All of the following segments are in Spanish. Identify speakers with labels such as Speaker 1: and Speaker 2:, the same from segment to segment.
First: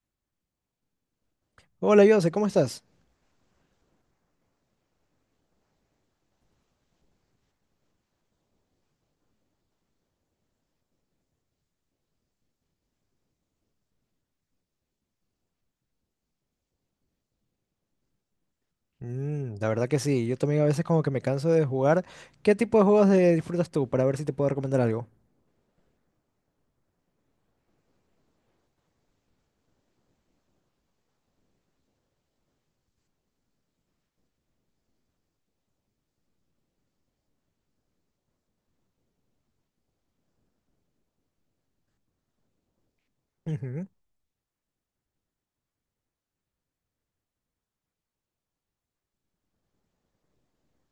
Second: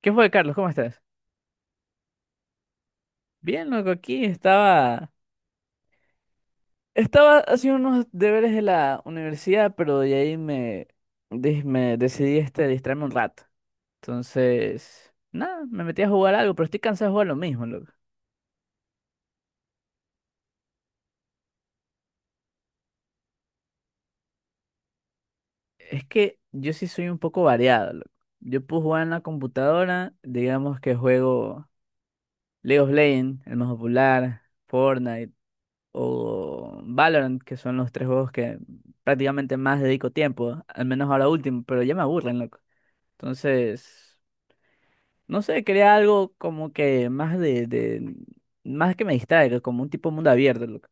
Speaker 1: ¿Qué fue, Carlos? ¿Cómo estás?
Speaker 2: Hola, Jose, ¿cómo estás?
Speaker 1: Bien, loco, aquí estaba. Estaba haciendo unos deberes de la universidad, pero de ahí me decidí distraerme un rato. Entonces, nada, me metí a jugar algo, pero estoy cansado de jugar lo mismo, loco.
Speaker 2: La verdad que sí, yo también a veces como que me canso de jugar. ¿Qué tipo de juegos disfrutas tú para ver si te puedo recomendar algo?
Speaker 1: Es que yo sí soy un poco variado, loco. Yo puedo jugar en la computadora, digamos que juego League of Legends, el más popular, Fortnite o Valorant, que son los tres juegos que prácticamente más dedico tiempo, al menos ahora último, pero ya me aburren, loco.
Speaker 2: Ujú.
Speaker 1: Entonces, no sé, quería algo como que más más que me distraiga, como un tipo mundo abierto, loco.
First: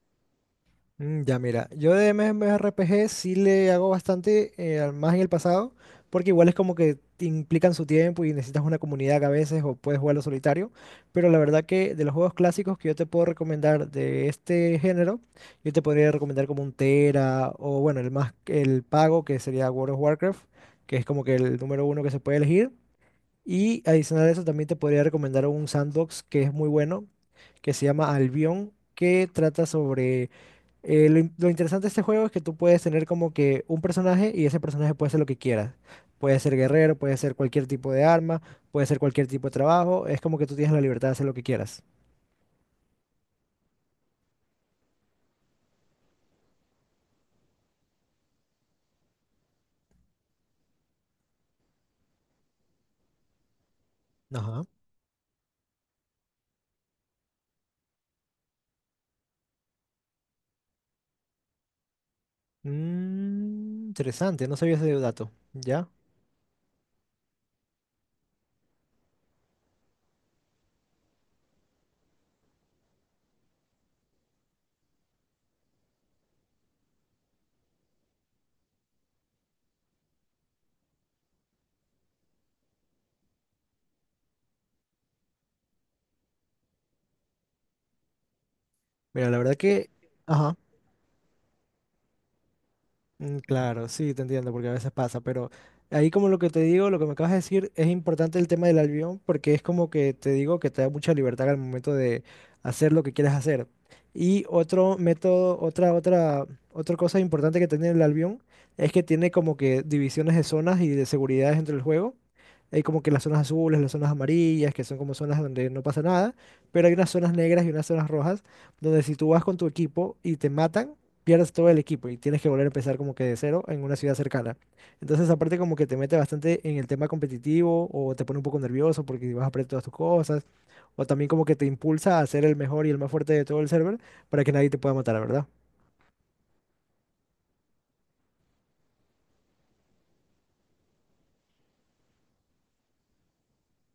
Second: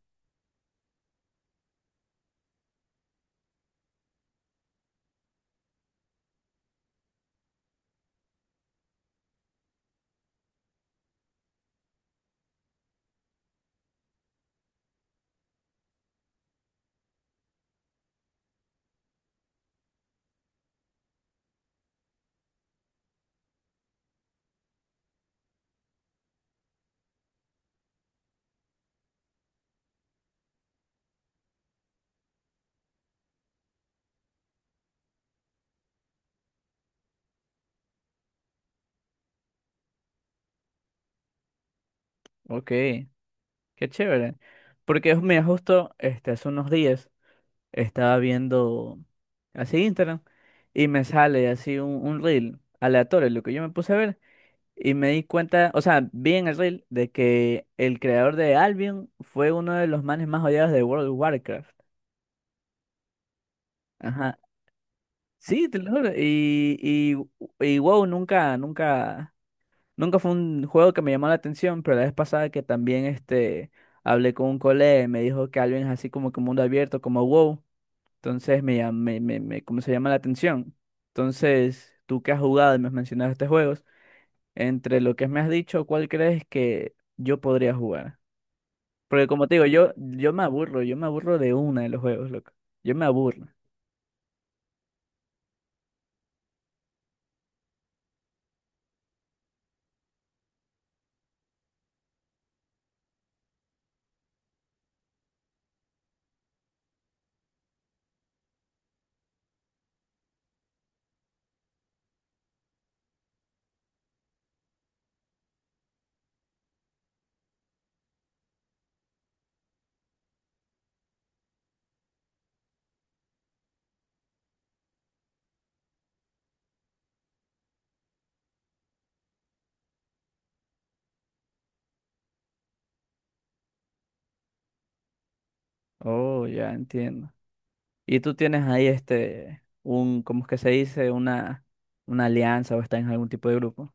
Speaker 2: Ya mira, yo de MMORPG sí le hago bastante, más en el pasado, porque igual es como que te implican su tiempo y necesitas una comunidad que a veces o puedes jugarlo solitario, pero la verdad que de los juegos clásicos que yo te puedo recomendar de este género, yo te podría recomendar como un Tera o bueno, el más, el pago que sería World of Warcraft, que es como que el número uno que se puede elegir, y adicional a eso también te podría recomendar un sandbox que es muy bueno, que se llama Albion, que trata sobre lo interesante de este juego es que tú puedes tener como que un personaje y ese personaje puede ser lo que quieras. Puede ser guerrero, puede ser cualquier tipo de arma, puede ser cualquier tipo de trabajo. Es como que tú tienes la libertad de hacer lo que quieras.
Speaker 1: Ok, qué chévere. Porque mira, justo hace unos días estaba viendo así Instagram y me sale así un reel aleatorio, lo que yo me puse a ver.
Speaker 2: Ajá.
Speaker 1: Y me di cuenta, o sea, vi en el reel de que el creador de Albion fue uno de los manes más odiados de World of Warcraft. Ajá.
Speaker 2: Interesante, no sabía ese dato.
Speaker 1: Sí, te
Speaker 2: ¿Ya?
Speaker 1: lo juro. Y wow, nunca, nunca, nunca fue un juego que me llamó la atención, pero la vez pasada que también hablé con un colega y me dijo que alguien es así como que mundo abierto, como wow, entonces me, llam- me- como se llama la atención. Entonces, tú que has jugado y me has mencionado estos juegos, entre lo que me has dicho, ¿cuál crees que yo podría jugar? Porque
Speaker 2: Mira, la
Speaker 1: como te
Speaker 2: verdad
Speaker 1: digo,
Speaker 2: que...
Speaker 1: yo me
Speaker 2: Ajá.
Speaker 1: aburro, yo me aburro de una de los juegos, loco. Yo me aburro.
Speaker 2: Claro, sí, te entiendo, porque a veces pasa, pero ahí como lo que te digo, lo que me acabas de decir, es importante el tema del albión, porque es como que te digo que te da mucha libertad al momento de hacer lo que quieres hacer. Y otro método, otra cosa importante que tiene el albión es que tiene como que divisiones de zonas y de seguridades entre el juego. Hay como que las zonas azules, las zonas amarillas, que son como zonas donde no pasa nada, pero hay unas zonas negras y unas zonas rojas, donde si tú vas con tu equipo y te matan, pierdes todo el equipo y tienes que volver a empezar como que de cero en una ciudad cercana. Entonces, aparte como que te mete bastante en el tema competitivo o te pone un poco nervioso porque vas a perder todas tus cosas o también como que te impulsa a ser el mejor y el más fuerte de todo el server para que nadie te pueda matar, ¿verdad?
Speaker 1: Oh, ya entiendo. Y tú tienes ahí un, ¿cómo es que se dice? Una alianza o estás en algún tipo de grupo.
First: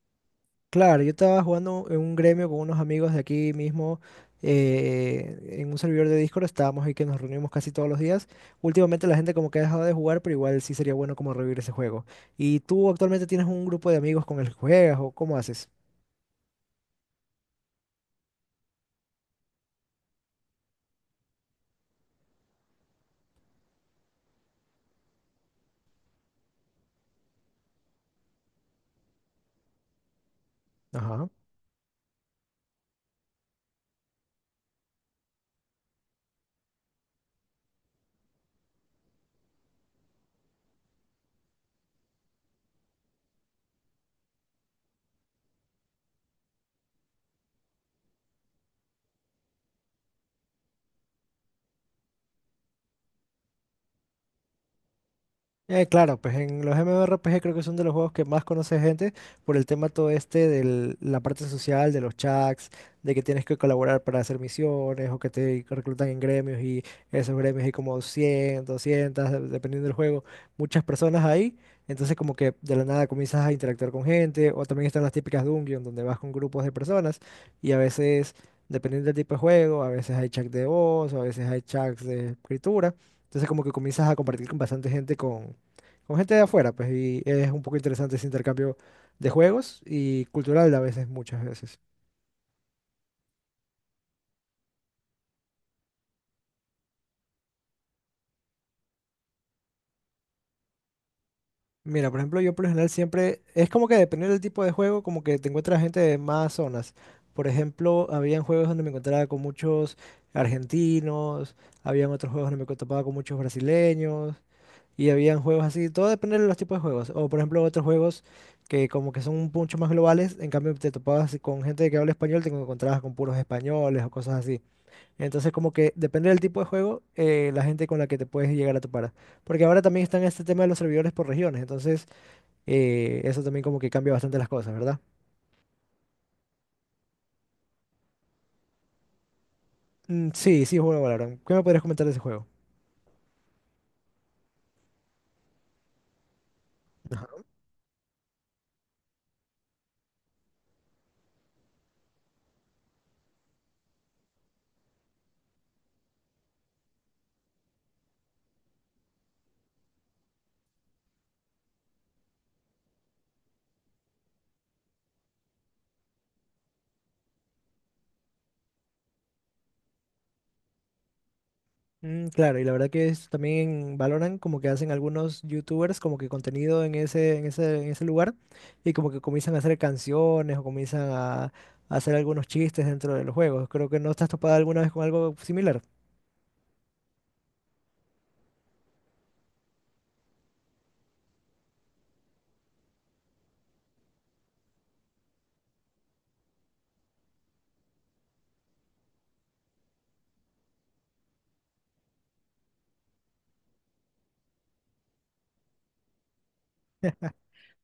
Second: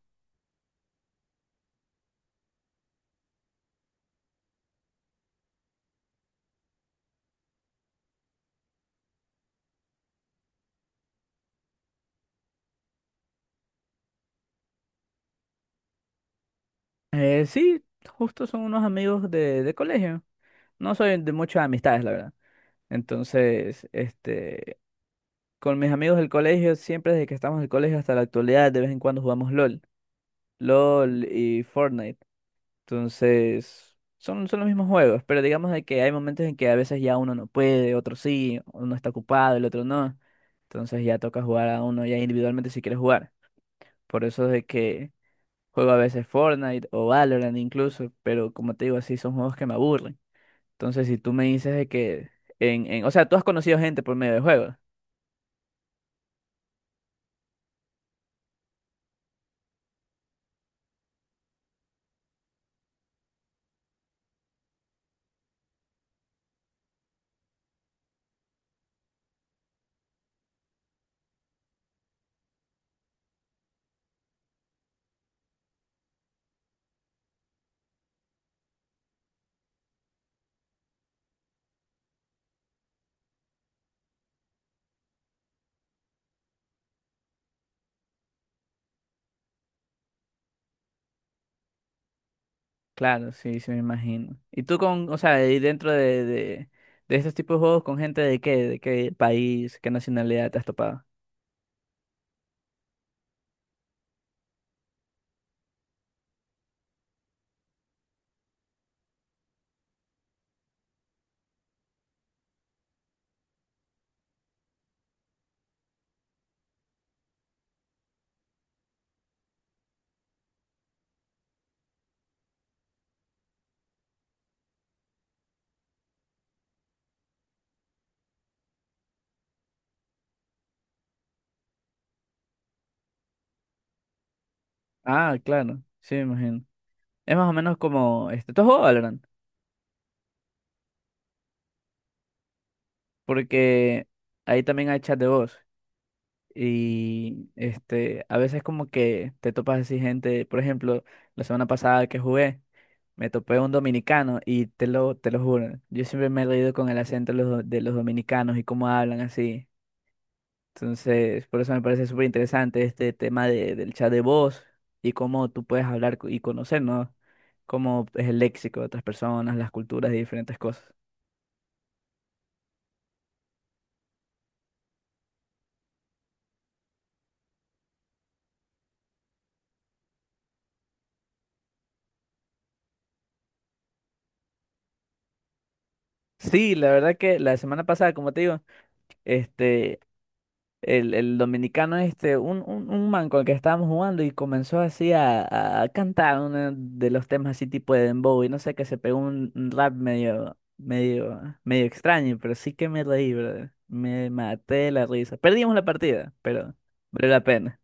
Speaker 2: Claro, yo estaba jugando en un gremio con unos amigos de aquí mismo en un servidor de Discord, estábamos ahí que nos reunimos casi todos los días. Últimamente la gente como que ha dejado de jugar, pero igual sí sería bueno como revivir ese juego. ¿Y tú actualmente tienes un grupo de amigos con el que juegas o cómo haces?
Speaker 1: Sí, justo son unos amigos de colegio. No soy de muchas amistades, la verdad. Entonces, este, con mis amigos del colegio, siempre desde que estamos en el colegio hasta la actualidad, de vez en cuando jugamos LOL, LOL
Speaker 2: Ajá.
Speaker 1: y Fortnite. Entonces, son los mismos juegos, pero digamos de que hay momentos en que a veces ya uno no puede, otro sí, uno está ocupado, el otro no. Entonces ya toca jugar a uno ya individualmente si quiere jugar. Por eso es de que juego a veces Fortnite o Valorant incluso, pero como te digo, así son juegos que me aburren. Entonces, si tú me dices de que en, o sea, tú has conocido gente por medio de juegos.
Speaker 2: Claro, pues en los MMORPG creo que son de los juegos que más conoce gente por el tema todo este de la parte social, de los chats, de que tienes que colaborar para hacer misiones o que te reclutan en gremios y esos gremios hay como 100, 200 de- dependiendo del juego, muchas personas ahí. Entonces como que de la nada comienzas a interactuar con gente o también están las típicas dungeons donde vas con grupos de personas y a veces, dependiendo del tipo de juego, a veces hay chats de voz o a veces hay chats de escritura. Entonces como que comienzas a compartir con bastante gente con gente de afuera, pues, y es un poco interesante ese intercambio de juegos y cultural a veces, muchas veces.
Speaker 1: Claro, sí, sí me imagino. Y tú con, o sea, y dentro de estos tipos de juegos con gente de qué país, qué nacionalidad te has topado.
Speaker 2: Mira, por ejemplo, yo por lo general siempre, es como que dependiendo del tipo de juego, como que te encuentras gente de más zonas. Por ejemplo, habían juegos donde me encontraba con muchos argentinos, habían otros juegos donde me topaba con muchos brasileños, y habían juegos así, todo depende de los tipos de juegos. O por ejemplo, otros juegos que como que son un mucho más globales, en cambio te topabas con gente que habla español, te encontrabas con puros españoles o cosas así. Entonces, como que depende del tipo de juego, la gente con la que te puedes llegar a topar. Porque ahora también está en este tema de los servidores por regiones, entonces eso también como que cambia bastante las cosas, ¿verdad?
Speaker 1: Ah, claro, sí, me imagino. Es más o menos como tú has jugado Valorant,
Speaker 2: Sí, sí, juego Valorant. ¿Qué me podrías comentar de ese juego?
Speaker 1: porque ahí también hay chat de voz y a veces como que te topas así gente, por ejemplo, la semana pasada que jugué, me topé un dominicano y te lo juro, yo siempre me he reído con el acento de de los dominicanos y cómo hablan así. Entonces, por eso me parece súper interesante este tema del chat de voz y cómo tú puedes hablar y conocer, ¿no? Cómo es el léxico de otras personas, las culturas y diferentes cosas.
Speaker 2: Claro, y la verdad que es, también valoran como que hacen algunos youtubers como que contenido en ese lugar y como que comienzan a hacer canciones o comienzan a hacer algunos chistes dentro de los juegos. Creo que no estás topada alguna vez con algo similar.
Speaker 1: Sí, la verdad que la semana pasada, como te digo, este, el dominicano este, un man con el que estábamos jugando y comenzó así a cantar uno de los temas así tipo de dembow y no sé, que se pegó un rap medio, medio, medio extraño, pero sí que me reí, brother. Me maté de la risa. Perdimos la partida, pero valió la pena.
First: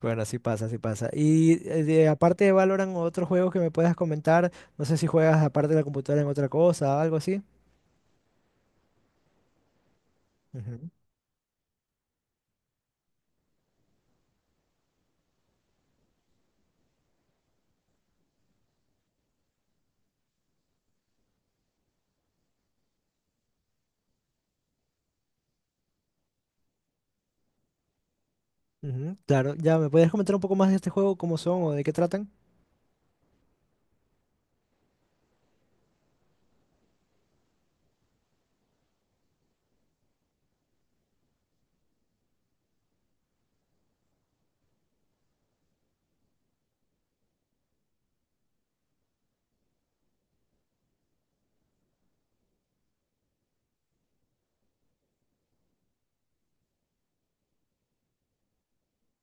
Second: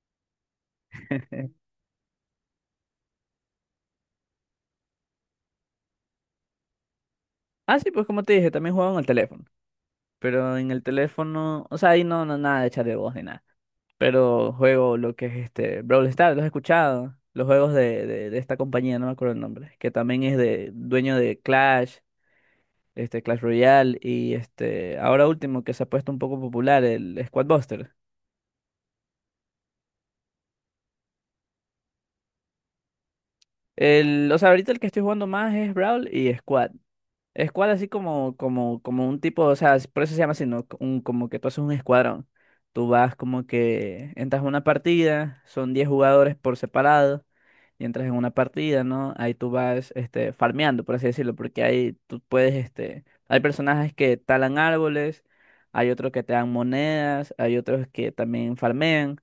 Speaker 2: Bueno, así pasa, así pasa. Y aparte de Valorant, otros juegos que me puedas comentar, no sé si juegas aparte de la computadora en otra cosa, algo así.
Speaker 1: Ah, sí, pues como te dije, también jugaba en el teléfono, pero en el
Speaker 2: Ujú,
Speaker 1: teléfono, o sea, ahí no, no, nada de chat de voz ni nada, pero juego lo que es este Brawl Stars, ¿lo has escuchado? Los juegos de esta compañía, no me acuerdo el nombre, que también es de dueño de Clash, este Clash Royale y este ahora último que se ha puesto un poco popular, el Squad Buster.
Speaker 2: Claro, ya, ¿me podrías comentar un poco más de este juego, cómo son o de qué tratan?
Speaker 1: El, o sea, ahorita el que estoy jugando más es Brawl y Squad. Squad así como un tipo, o sea, por eso se llama así, ¿no? Como que tú haces un escuadrón. Tú vas como que entras a una partida, son 10 jugadores por separado y entras en una partida, ¿no? Ahí tú vas, farmeando, por así decirlo, porque ahí tú puedes, hay personajes que talan árboles, hay otros que te dan monedas, hay otros que también farmean,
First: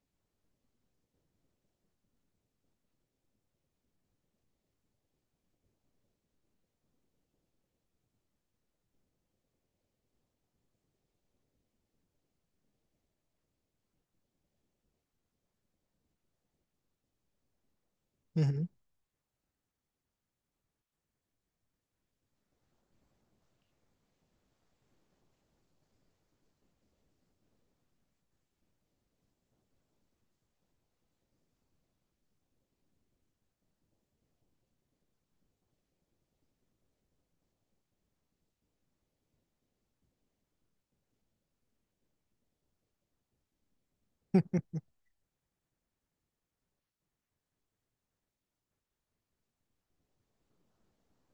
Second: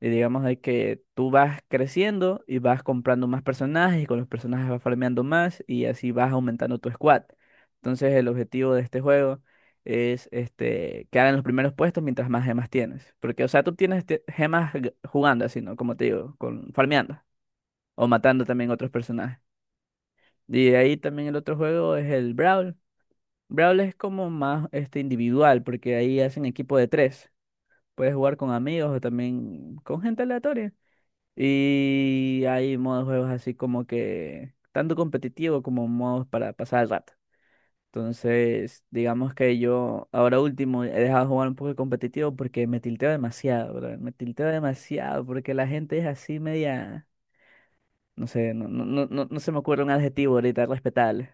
Speaker 1: y digamos de que tú vas creciendo y vas comprando más personajes, y con los personajes vas farmeando más, y así vas aumentando tu squad. Entonces el objetivo de este juego es quedar en los primeros puestos mientras más gemas tienes. Porque, o sea, tú tienes gemas jugando así, ¿no? Como te digo, con, farmeando. O matando
Speaker 2: Ujú.
Speaker 1: también otros personajes. Y de ahí también el otro juego es el Brawl. Brawl es como más individual, porque ahí hacen equipo de tres. Puedes jugar con amigos o también con gente aleatoria. Y hay modos de juegos así como que tanto competitivo como modos para pasar el rato. Entonces, digamos que yo ahora último he dejado de jugar un poco de competitivo porque me tilteo demasiado, brother. Me tilteo demasiado porque la gente es así media. No sé, no, no, no, no no se me ocurre un adjetivo ahorita respetable,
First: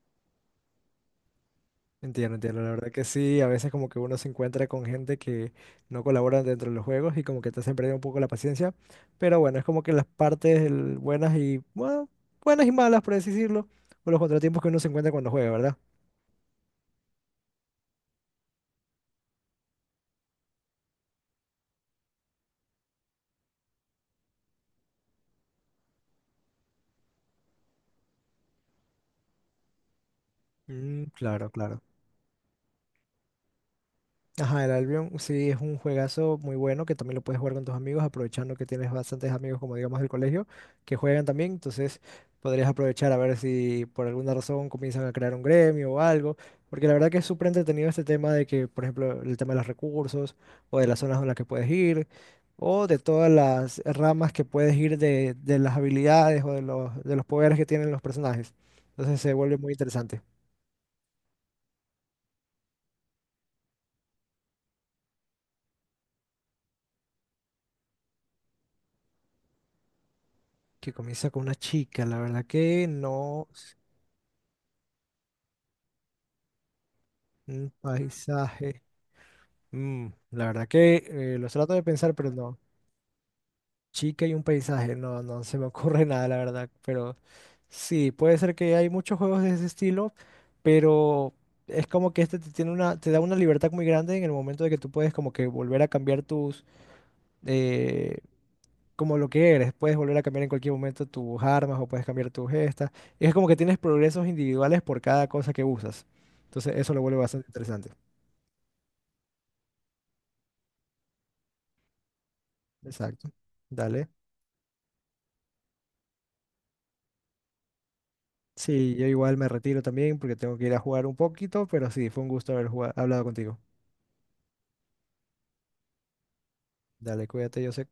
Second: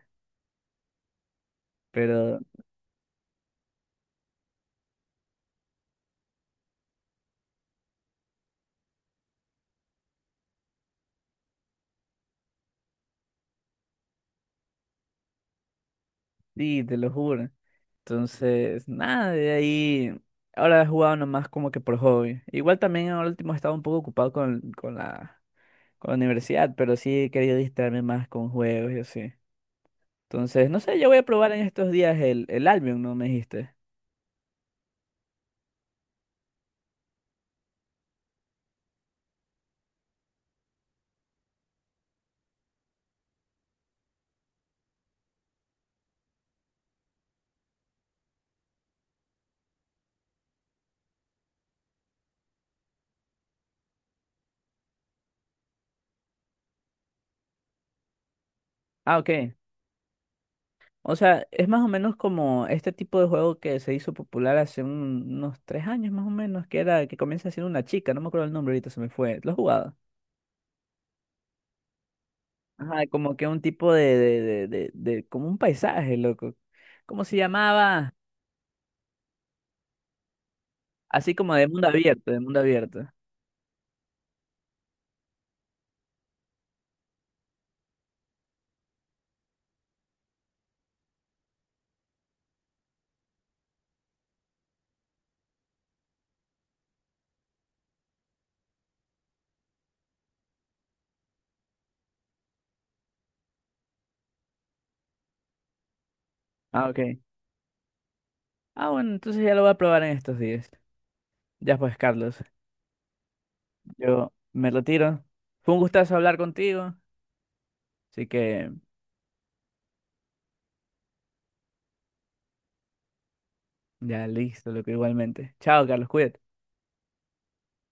Speaker 2: Entiendo,
Speaker 1: pero
Speaker 2: entiendo, la verdad que sí, a veces como que uno se encuentra con gente que no colabora dentro de los juegos y como que te hacen perder un poco la paciencia, pero bueno, es como que las partes buenas y, bueno, buenas y malas, por así decirlo, o los contratiempos que uno se encuentra cuando juega, ¿verdad?
Speaker 1: sí, te lo juro. Entonces, nada, de ahí. Ahora he jugado nomás como que por hobby. Igual también ahora último he estado un poco ocupado con la universidad, pero sí he querido distraerme más con juegos y así. Entonces, no sé, yo voy a
Speaker 2: Claro,
Speaker 1: probar en
Speaker 2: claro.
Speaker 1: estos días el Albion, ¿no? Me dijiste.
Speaker 2: Ajá, el Albion sí es un juegazo muy bueno que también lo puedes jugar con tus amigos, aprovechando que tienes bastantes amigos, como digamos del colegio, que juegan también. Entonces podrías aprovechar a ver si por alguna razón comienzan a crear un gremio o algo. Porque la verdad que es súper entretenido este tema de que, por ejemplo, el tema de los recursos o de las zonas en las que puedes ir o de todas las ramas que puedes ir de las habilidades o de los poderes que tienen los personajes.
Speaker 1: Ah,
Speaker 2: Entonces se
Speaker 1: ok.
Speaker 2: vuelve muy interesante.
Speaker 1: O sea, es más o menos como este tipo de juego que se hizo popular hace unos 3 años más o menos, que era que comienza siendo una chica, no me acuerdo el nombre ahorita, se me fue. ¿Lo has jugado?
Speaker 2: Que comienza con una chica, la verdad que
Speaker 1: Ajá, como que
Speaker 2: no.
Speaker 1: un tipo de como un paisaje, loco. ¿Cómo se
Speaker 2: Un
Speaker 1: llamaba?
Speaker 2: paisaje. Mm, la verdad que
Speaker 1: Así
Speaker 2: Los
Speaker 1: como de
Speaker 2: trato de
Speaker 1: mundo
Speaker 2: pensar,
Speaker 1: abierto,
Speaker 2: pero
Speaker 1: de
Speaker 2: no.
Speaker 1: mundo abierto.
Speaker 2: Chica y un paisaje. No, no se me ocurre nada, la verdad. Pero sí, puede ser que hay muchos juegos de ese estilo, pero es como que este te tiene una, te da una libertad muy grande en el momento de que tú puedes como que volver a cambiar tus, eh, como lo que eres. Puedes volver a cambiar en cualquier momento tus armas o puedes cambiar tus gestas. Y es como que tienes progresos individuales por cada cosa que usas. Entonces
Speaker 1: Ah,
Speaker 2: eso lo
Speaker 1: ok.
Speaker 2: vuelve bastante interesante.
Speaker 1: Ah, bueno, entonces ya lo voy a probar en estos días. Ya pues, Carlos,
Speaker 2: Exacto. Dale.
Speaker 1: yo me retiro. Fue un gustazo hablar contigo, así que
Speaker 2: Sí, yo igual me retiro también porque tengo que ir a jugar un poquito, pero sí, fue un gusto haber hablado contigo.
Speaker 1: ya listo, loco, igualmente. Chao, Carlos, cuídate.
Speaker 2: Dale, cuídate, Josep.